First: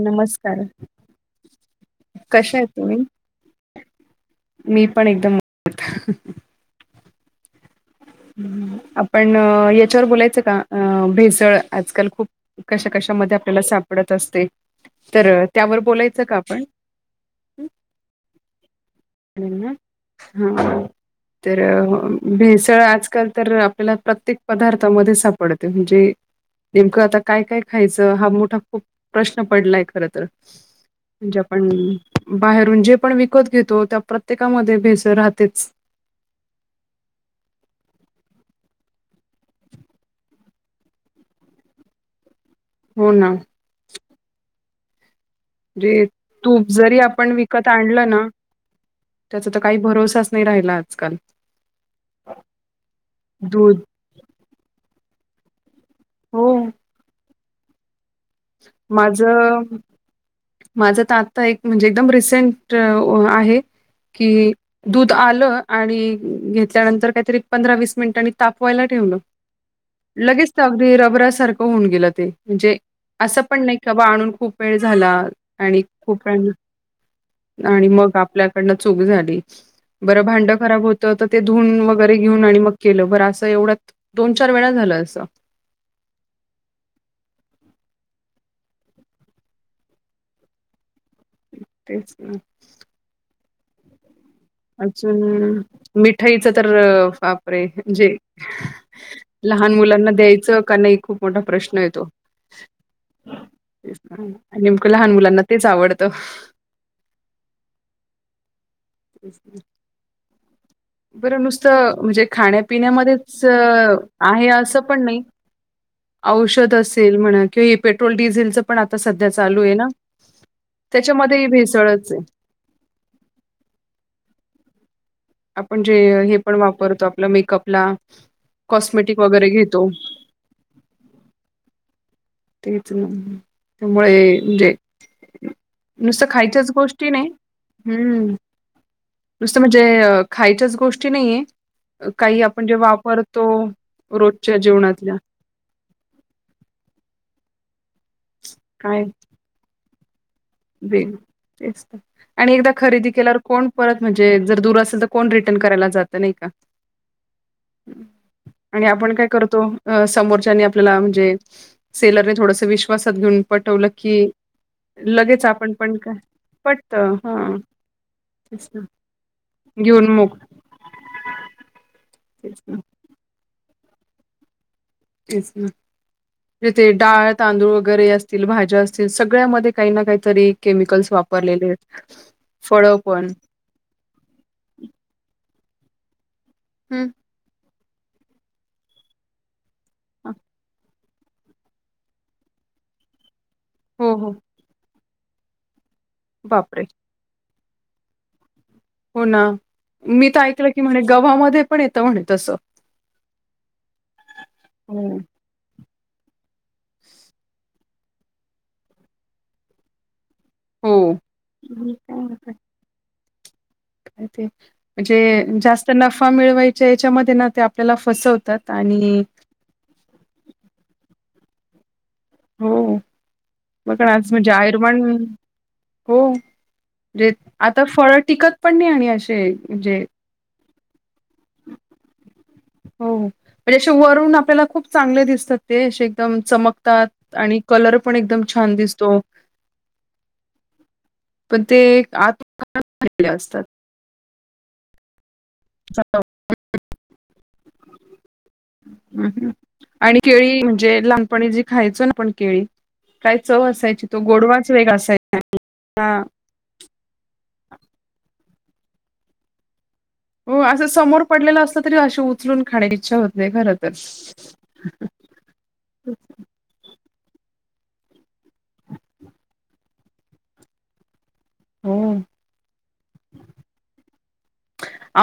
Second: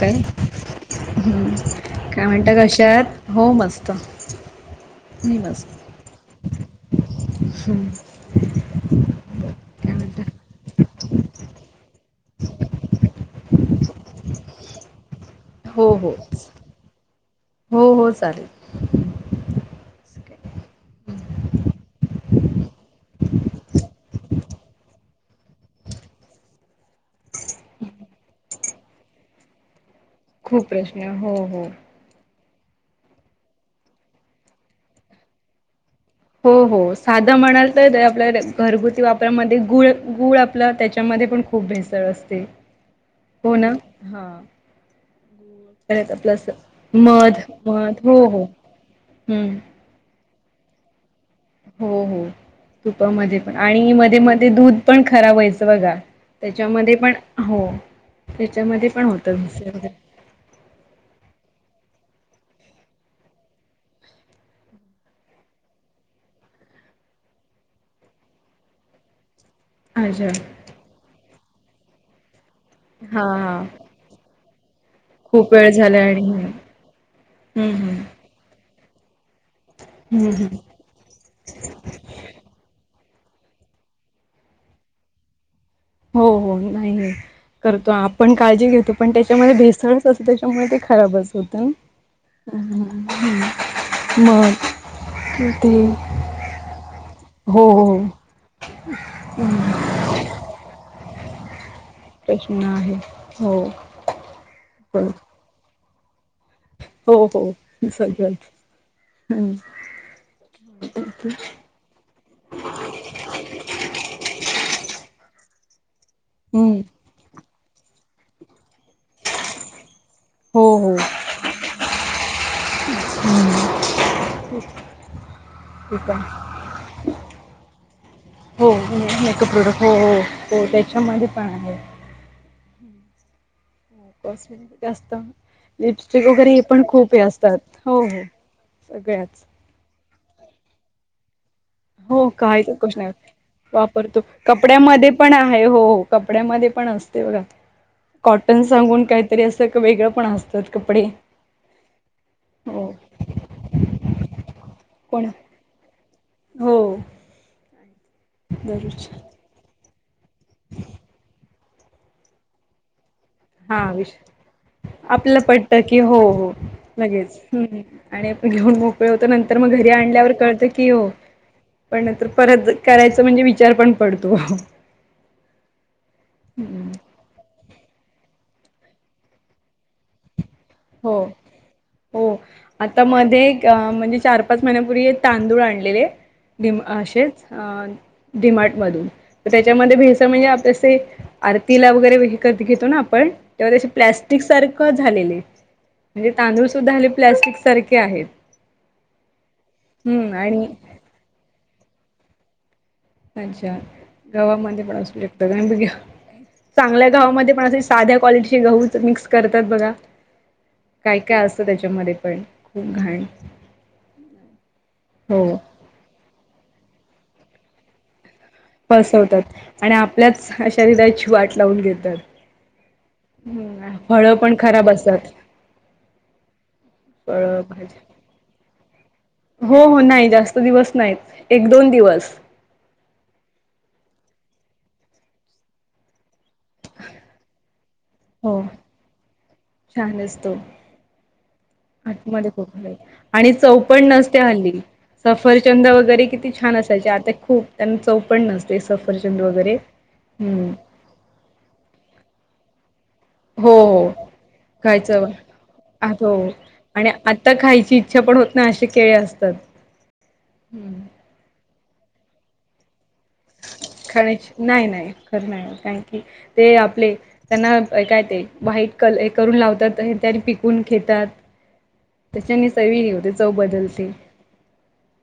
काय हम्म काय कशा म्हणता आहेत तुम्ही कशात हो मस्त? मी पण एकदम हम्म आपण काय याच्यावर म्हणता बोलायचं का भेसळ आजकाल खूप कशा कशामध्ये आपल्याला सापडत असते तर त्यावर हो हो बोलायचं का आपण? हो हो चालेल हा तर भेसळ आजकाल तर आपल्याला प्रत्येक पदार्थामध्ये सापडते म्हणजे नेमकं आता काय काय खायचं हा मोठा खूप प्रश्न पडलाय खरं तर खूप प्रश्न हो म्हणजे हो आपण बाहेरून जे पण विकत घेतो त्या प्रत्येकामध्ये भेसळ राहतेच हो हो साधं म्हणाल तर आपल्या घरगुती वापरामध्ये गुळ गूळ आपलं त्याच्यामध्ये पण खूप भेसळ असते. हो ना हो ना हा म्हणजे आपलं अस तूप जरी आपण मध विकत मध आणलं हो ना हो त्याचा हम्म तर काही भरोसाच नाही राहिला आजकाल हो हो तुपामध्ये पण दूध आणि मध्ये मध्ये दूध पण खराब व्हायचं बघा हो त्याच्यामध्ये पण हो त्याच्यामध्ये पण होतं माझं नुसर वगरे माझं तर आता एक म्हणजे एकदम रिसेंट आहे की दूध आलं आणि घेतल्यानंतर काहीतरी पंधरा वीस मिनिटांनी तापवायला ठेवलं अच्छा लगेच अगदी रबरा सारखं होऊन गेलं ते म्हणजे हा असं पण हा नाही का बाबा आणून खूप वेळ झाला खूप वेळ आणि झाला खूप हम्म आणि हम्म. मग आपल्याकडनं चूक झाली बर हम्म भांड हम्म खराब होत. तर ते धुन वगैरे घेऊन आणि मग केलं बरं असं एवढ्या दोन चार वेळा झालं असं हो हो नाही करतो आपण काळजी घेतो पण त्याच्यामध्ये भेसळच असतो त्याच्यामुळे ते खराबच होतं ना तेच मग? अजून ते मिठाईच तर बापरे हो हो जे लहान मुलांना द्यायचं का नाही खूप मोठा प्रश्न येतो प्रश्न आहे हो. आणि नेमकं हो लहान मुलांना तेच आवडतं. हो हो सगळं अ् बरं नुसतं म्हणजे खाण्या पिण्यामध्येच आहे असं पण नाही औषध हम्म. असेल म्हणा किंवा हे पेट्रोल डिझेलचं पण आता सध्या चालू आहे ना? त्याच्यामध्ये ह भेसळच आहे. हम्म आपण जे हे पण वापरतो आपलं मेकअपला हो कॉस्मेटिक मेकअप वगैरे प्रोडक्ट घेतो हो हो हो त्याच्यामध्ये पण आहे. तेच ना. त्यामुळे पस म्हणजे जास्त. नुसतं लिपस्टिक वगैरे हे खायच्याच पण गोष्टी खूप हे नाही असतात हो हो हम्म सगळ्याच नुसतं म्हणजे खायच्याच गोष्टी नाहीये. हो काही आपण काहीच जे कस नाही वापरतो वापरतो रोजच्या कपड्यामध्ये जीवनातल्या पण आहे हो, हो कपड्या मध्ये पण असते बघा कॉटन सागुन काही तरी असं एक वेगळं पण असत. बे तेच आणि एकदा हो खरेदी केल्यावर कोण परत म्हणजे जर दूर असेल तर कोण रेट रिटन करायला जात नाही का हो आणि दररोज आपण काय करतो समोरच्यानी आपल्याला म्हणजे. सेलरने थोडस विश्वासात घेऊन पटवलं की लगेच आपण पण पटतकी काय हो हो पटत हा लगेच आणि आपण तेच घेऊन ना मोकळे होतो नंतर मग घरी घेऊन आणल्यावर मोक कळतं की हो. पण नंतर तेच परत ना करायच म्हणजे विचार पण पडतो. असच ना. तिथे डाळ, तांदूळ वगैरे असतील भाज्या असतील सगळ्यामध्ये काही ना काहीतरी केमिकल्स हो वापरलेलेत हो फळं आता पण मध्ये एक अ म्हणजे चार, पाच महिन्यापूर्वी तांदूळ आणलेले मी हम्म असेच अ डिमार्ट मधून तर त्याच्यामध्ये भेस म्हणजे आपल असं हे आरतीला वगैरे विकत घेतो ना आपण तेव्हा त्याे हो हो प्लॅस्टिक सारखं झालेले. म्हणजे तांदूळ बापरे सुद्धा आले प्लॅस्टिक सारखे आहेत. हो ना मी हम्म तर आणि ऐकलं की म्हणे गव्हामध्ये पण येतं म्हणे तस. अच्छा गावामध्ये पण असू शकतो का बघा चांगल्या गावामध्ये पण असे साध्या क्वालिटीचे गहू मिक्स करतात बघा. हो काय काय असतं त्याच्यामध्ये पण काय खूप घाण ते हो म्हणजे जास्त नफा मिळवायच्या याच्यामध्ये ना ते आपल्याला फसवतात. आणि फसवतात आणि आपल्याच शरीराची वाट लावून घेतात. हो बघण फळं म्हणजे पण खराब आयुर्मान. असतात. हो फळ आता भाज्या फळ टिकत पण आणि असे हो म्हणजे हो नाही जास्त दिवस नाहीत एक, दोन दिवस. हो म्हणजे असे वरून आपल्याला खूप चांगले दिसतात ते असे एकदम चमकतात. आणि कलर पण एकदम हो छान दिसतो. छान दिसतो असतो. पण ते आतन खराब झालेले असतात. पण नसते हली सफरचंद वगैरे किती छान असायचे आता खूप त्यांना चौव पण नसते सफरचंद वगैरे आणि केळी हम्म म्हणजे. पण जी खायचं ना पण केळी काय चव हो असायची तो हो गोडवाच वेग खायचं असायचा आ ह हो आणि आता खायची इच्छा पण होत ना असे केळे असतात. हो असं हम्म समोर पडलेलं असलं तरी अशी उचलून खाण्याची इच्छा होते खर तर खर नाही कारण ते आपले थँक्यू ते आपले त्यांना काय ते वाईट क करून लावतात हे त्यांनी पिकून खेतात. हो त्याच्यानी सर्वि नि होते चव बदलते.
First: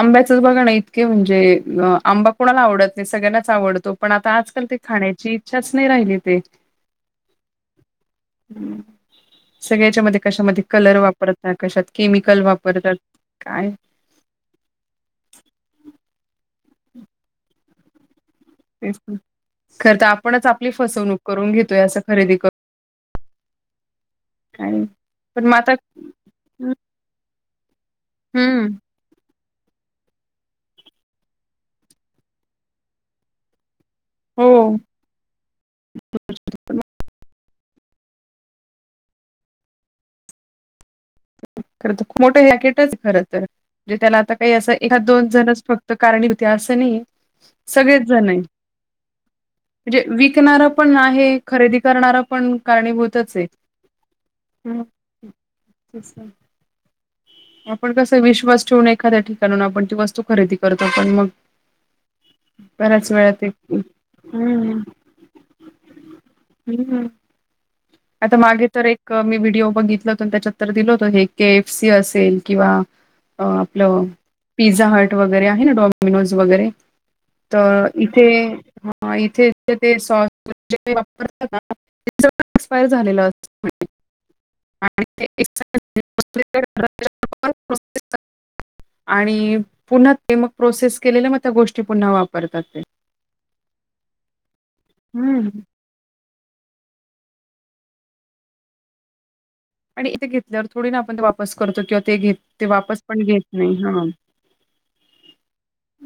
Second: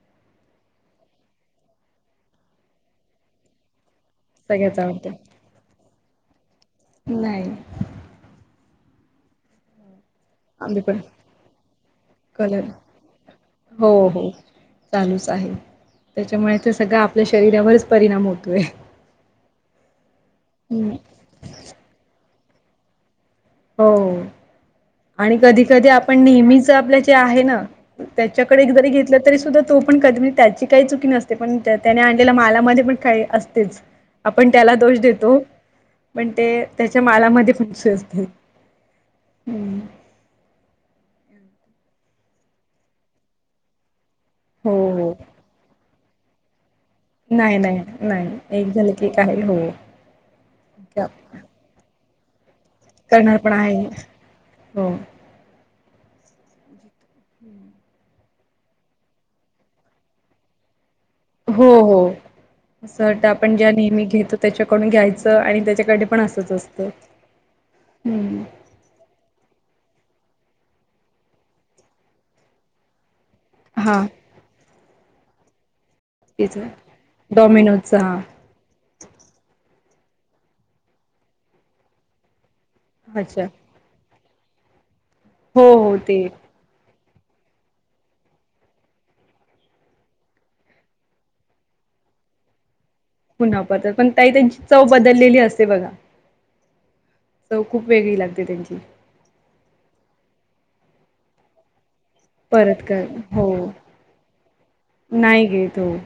आंब्याचं बघा ना इतके म्हणजे आंबा कोणाला आवडत नाही सगळ्यांनाच आवडतो. पण आता आजकाल ते सगळ्याच आवडते खाण्याची इच्छाच नाही राहिली ते. नाही सगळ्याच्या मध्ये. कशामध्ये आम्ही कलर पण वापरतात, कशात केमिकल कलर वापरतात काय हो हो. चालूच आहे, त्याच्यामुळे ते सगळं आपल्या शरीरावरच परिणाम होतो. खरं तर आपणच आपली फसवणूक करून घेतोय, असं खरेदी करून. हो, काय आणि पण मग कधी आता कधी आपण नेहमीच आपल्या जे आहे ना. त्याच्याकडे एक हम्म जरी घेतलं तरी सुद्धा तो पण कधी म्हणजे त्याची काही चुकी नसते, पण त्याने आणलेल्या मालामध्ये पण काही असतेच. हो आपण त्याला दोष देतो, पण ते त्याच्या मालामध्ये पण [unintelligible] असते. हम्म, खरं तर मोठं हेकटच खरं तर म्हणजे, त्याला आता काही हो असं एखाद हो दोन जणच फक्त कारणी होती असं नाही. नाही नाही सगळेच नाही, जण आहे. एक झालं की एक आहे होय. म्हणजे विकणार पण आहे, खरेदी करणार पण कारणी भूतच करणार आहे. पण हो आपण कसं विश्वास ठेवून एखाद्या ठिकाणून आपण ती वस्तू खरेदी करतो पण मग हो हो. असं बऱ्याच वाटतं वेळा ते आपण ज्या नेहमी घेतो, हम्म त्याच्याकडून घ्यायचं आणि त्याच्याकडे पण असचं असत. ह ह, आता मागे तर एक मी व्हिडिओ बघितलं होता त्याच्यात तर दिल होत, हे के एफ सी असेल किंवा अ हा आपलं पिझ्झा हर्ट वगैरे आहे ना, डॉम डेमिनोज तेच वगैरे डॉमिनोजचा तर इथे हा ह इथे ते सॉस वापरतात, एक्सपायर झालेलं अच्छा असत. हो हो ते [unintelligible] आणि पुन्हा ते मग प्रोसेस केलेल्या, मग त्या गोष्टी पुन्हा वापरतात ते. पुन्हा परत पण, काही त्यांची चव बदललेली हं. असते बघा. चव खूप वेगळी लागते त्यांची. आणि इथे घेतल्यावर थोडी ना, आपण वापस करतो किंवा ते घेत ते परत वापस कर पण घेत हो नाही हा. नाही घेत, होय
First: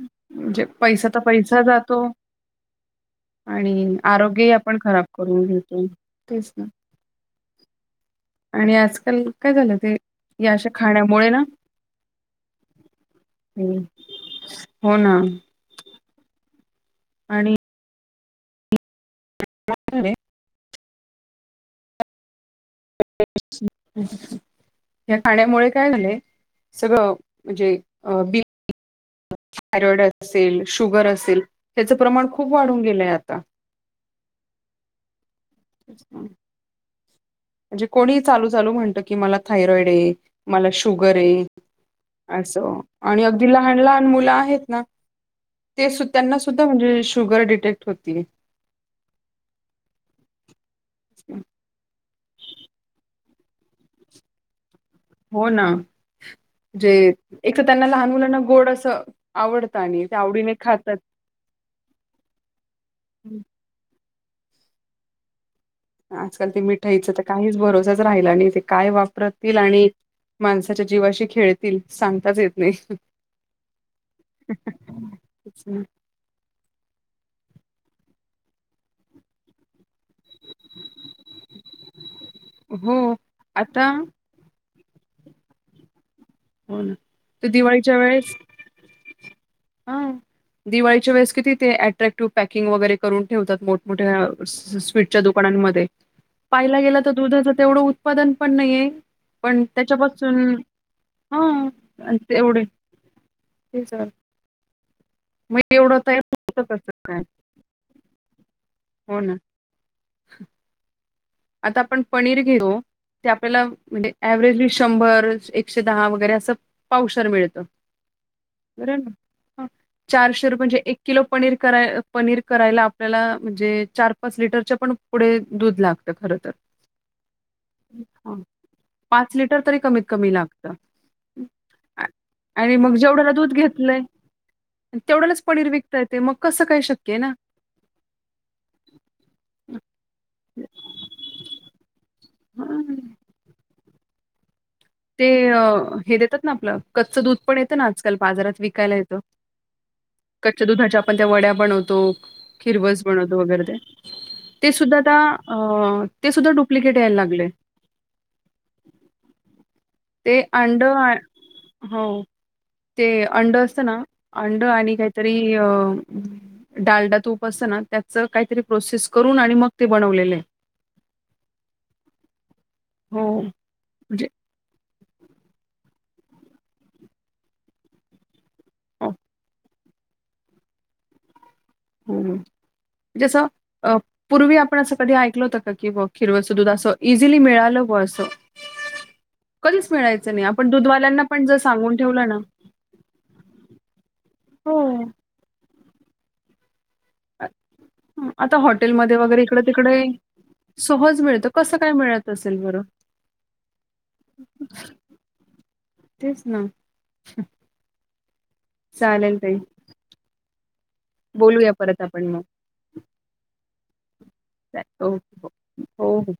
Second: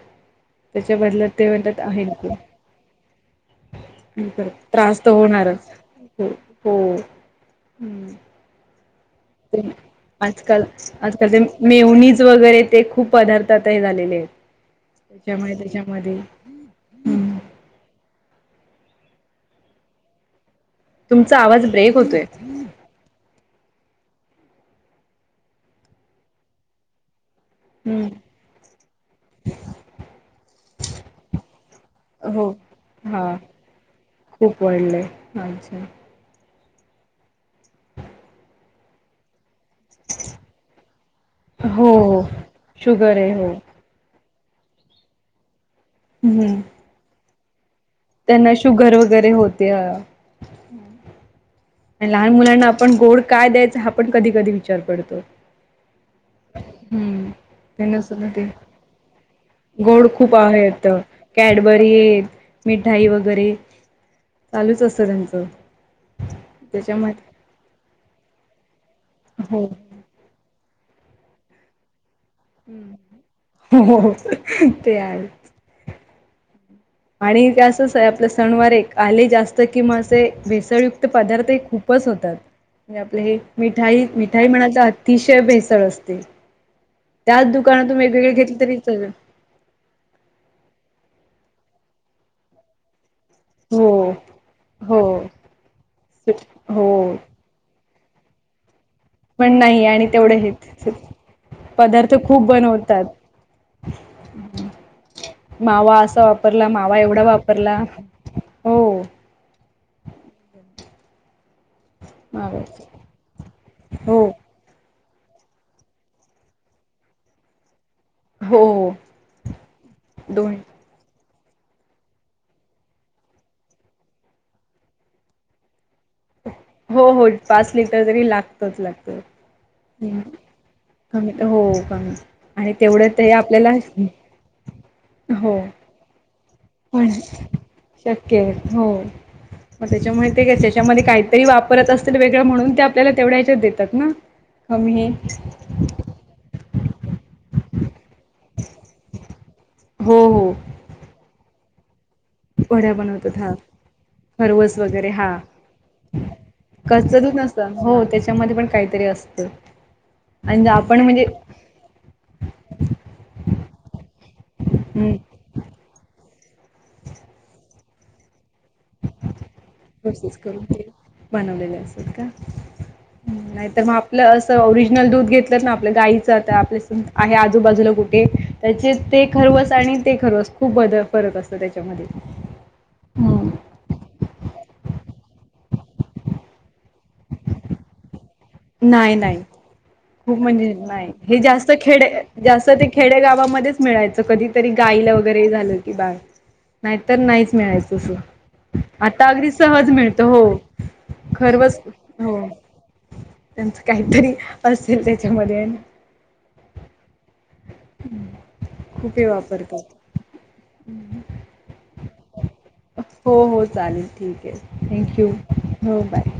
त्याच्या पैसा तर बदलत ते पैसा म्हणतात हा जातो हेच घ्या. आणि आरोग्यही [unintelligible] आपण त्रास खराब तर करून होणारच घेतो. हो तेच ना हो. हम्म, आणि आजकाल काय झालं ते आजकाल अशा खाण्यामुळे आजकाल ना ते मेवणीच वगैरे ते खूप पदार्थात हं, हे झालेले आहे. हो ना त्याच्या मुळे त्याच्या मध्ये आणि [unintelligible] तुमचा आवाज ब्रेक होतोय. [unintelligible] या खाण्यामुळे काय झालंय सगळं म्हणजे अ हम्म बी थायरॉइड असेल, शुगर असेल त्याचं प्रमाण हो खूप वाढून गेलंय हा आता. खूप वाढलय, अच्छा! म्हणजे कोणी चालू चालू म्हणत कि, मला थायरॉइड आहे मला शुगर आहे. हो हो. असं शुगर आणि आहे अगदी हो लहान लहान मुलं आहेत ना ते सूद्धा त्यांना हम्म सुद्धा म्हणजे शुगर डिटेक्ट होतीये. त्यांना शुगर वगैरे होते ह. अम्म, आणि लहान मुलांना आपण गोड काय द्यायचं हा आपण कधी कधी विचार पडतो. हो ना. जे हम्म एक तर त्यांना लहान सुद्धा मुलांना ते गोड असं आवडतं, आणि गोड ते खूप आवडीने आहेत खातात. कॅडबरी हेत मिठाई वगैरे चालूच असतं त्यांचं. आजकाल ते मिठाईच त्याच्यामुळे त काहीच भरोसाच राहिला आणि ते काय वापरतील हो आणि माणसाच्या जीवाशी खेळतील सांगताच येत नाही हो ते आहे. [inaudible] आणि ते असं आपलं सणवार एक आले जास्त कि मग असे भेसळयुक्त पदार्थ हे खूपच होतात. हो म्हणजे आपलं हे आता मिठाईत मिठाई म्हणाल तर अतिशय भेसळ असते. हो ना त्याच तर दुकानातून दिवाळीच्या वेळेस वेगवेगळे घेतले तरी चलल. हा दिवाळीच्या वेळेस किती ते अट्रॅक्टिव्ह पॅकिंग वगैरे करून ठेवतात हो मोठमोठ्या हो स्वीटच्या दुकानांमध्ये. पाहिला हो गेला तर दुधाचं तेवढं उत्पादन पण नाहीये पण नाही आणि तेवढ हेत हा पदार्थ खूप एवढे बनवतात. तेच आहे. मग मावा एवढं तयार असा होत वापरला कस मावा काय एवढा वापरला हो ना. आता आपण पनीर मावा घेतो ते आपल्याला म्हणजे हो हो एव्हरेज लिस्ट शंभर एकशे दहा वगैरे असं पाव शेर मिळतं. हो बरोबरं ना चारशे दोन रुपये म्हणजे एक किलो पनीर कराय पनीर करायला आपल्याला म्हणजे चार पाच लिटरच्या पण पुढे दूध लाग त खर तर. हो हो पाच लिटर तरी हा, लागतच लागत पाच लिटर तरी कमीत हू. कमी लागतं. कमी तर हो आ- कमी आणि तेवढं ते आपल्याला तेवढंलाच हो पनीर विकता येते मग कसं काय पण शक्य आहे ना. शक्य आहे हो मग त्याच्या मुळे ते काय त्याच्यामध्ये काय तरी वापरत असतील वेगळं म्हणून ते हं. आपल्याला तेवढ्या याच्यात देतात ना. कमी ते अ हे देतात ना आपलं कच्च दूध पण येतं ना आजकाल बाजारात विकायला येतं हो हो कच्च्या दुधाच्या आपण त्या वड्या बनवतो वड्या खिरवस बनवतात बनवतो हा वगैरे ते. ते खरवस सुद्धा वगैरे आता हा अ ते सुद्धा डुप्लिकेट यायला कच्चं दूध लागलय. नसतं हो त्याच्यामध्ये पण काहीतरी असत. ते अंड आ हो. ते अंड असत ना अंड आणि हम्म काहीतरी अ डालडा तूप असतना त्याचं काहीतरी प्रोसेस करून आणि मग ते बनवलेलं प्रोसेस आहे करून ते बनवलेल असेल का हो नाही तर मग म्हणजे आपलं अस ओरिज नल दूध घेतलंत ना आपल्या गाईचं त आपल्या आहे आजूबाजूला कुठे त्याचे हो ते खरवस आणि ते खरवस खूप बद फरक असत त्याच्यामध्ये. जसं हं, अ पूर्वी आपण असं कधी ऐकल होतं का की बुवा खिरवसच दूध असं इझिली मिळालं बुवा असं. नाही नाही. कधीच मिळायचं खूप नाही आपण म्हणजे नाही दूधवाल्यांना हे पण जर जास्त सांगून खेडे ठेवलं ना जास्त ते खेडे गावामध्येच मिळायचं कधीतरी हो गाईला वगैरे हे झालं की बाळ नाहीतर अ, नाहीच मिळायचं अस. हं, आता हॉटेलमध्ये आता वगैरे अगदी इकडे सहज तिकडे मिळत हो सहज मिळतं कसं खरवच काय मिळत हो- असेल बरं त्यांचं काहीतरी- असेल त्याच्यामध्ये- तेच ना [inaudible] खुप चालेल ताई वापरतात. [inaudible] बोलूया परत आपण मग- हो हो चालेल ठीक आहे चालेल. थँंक यू ओके हो बाय!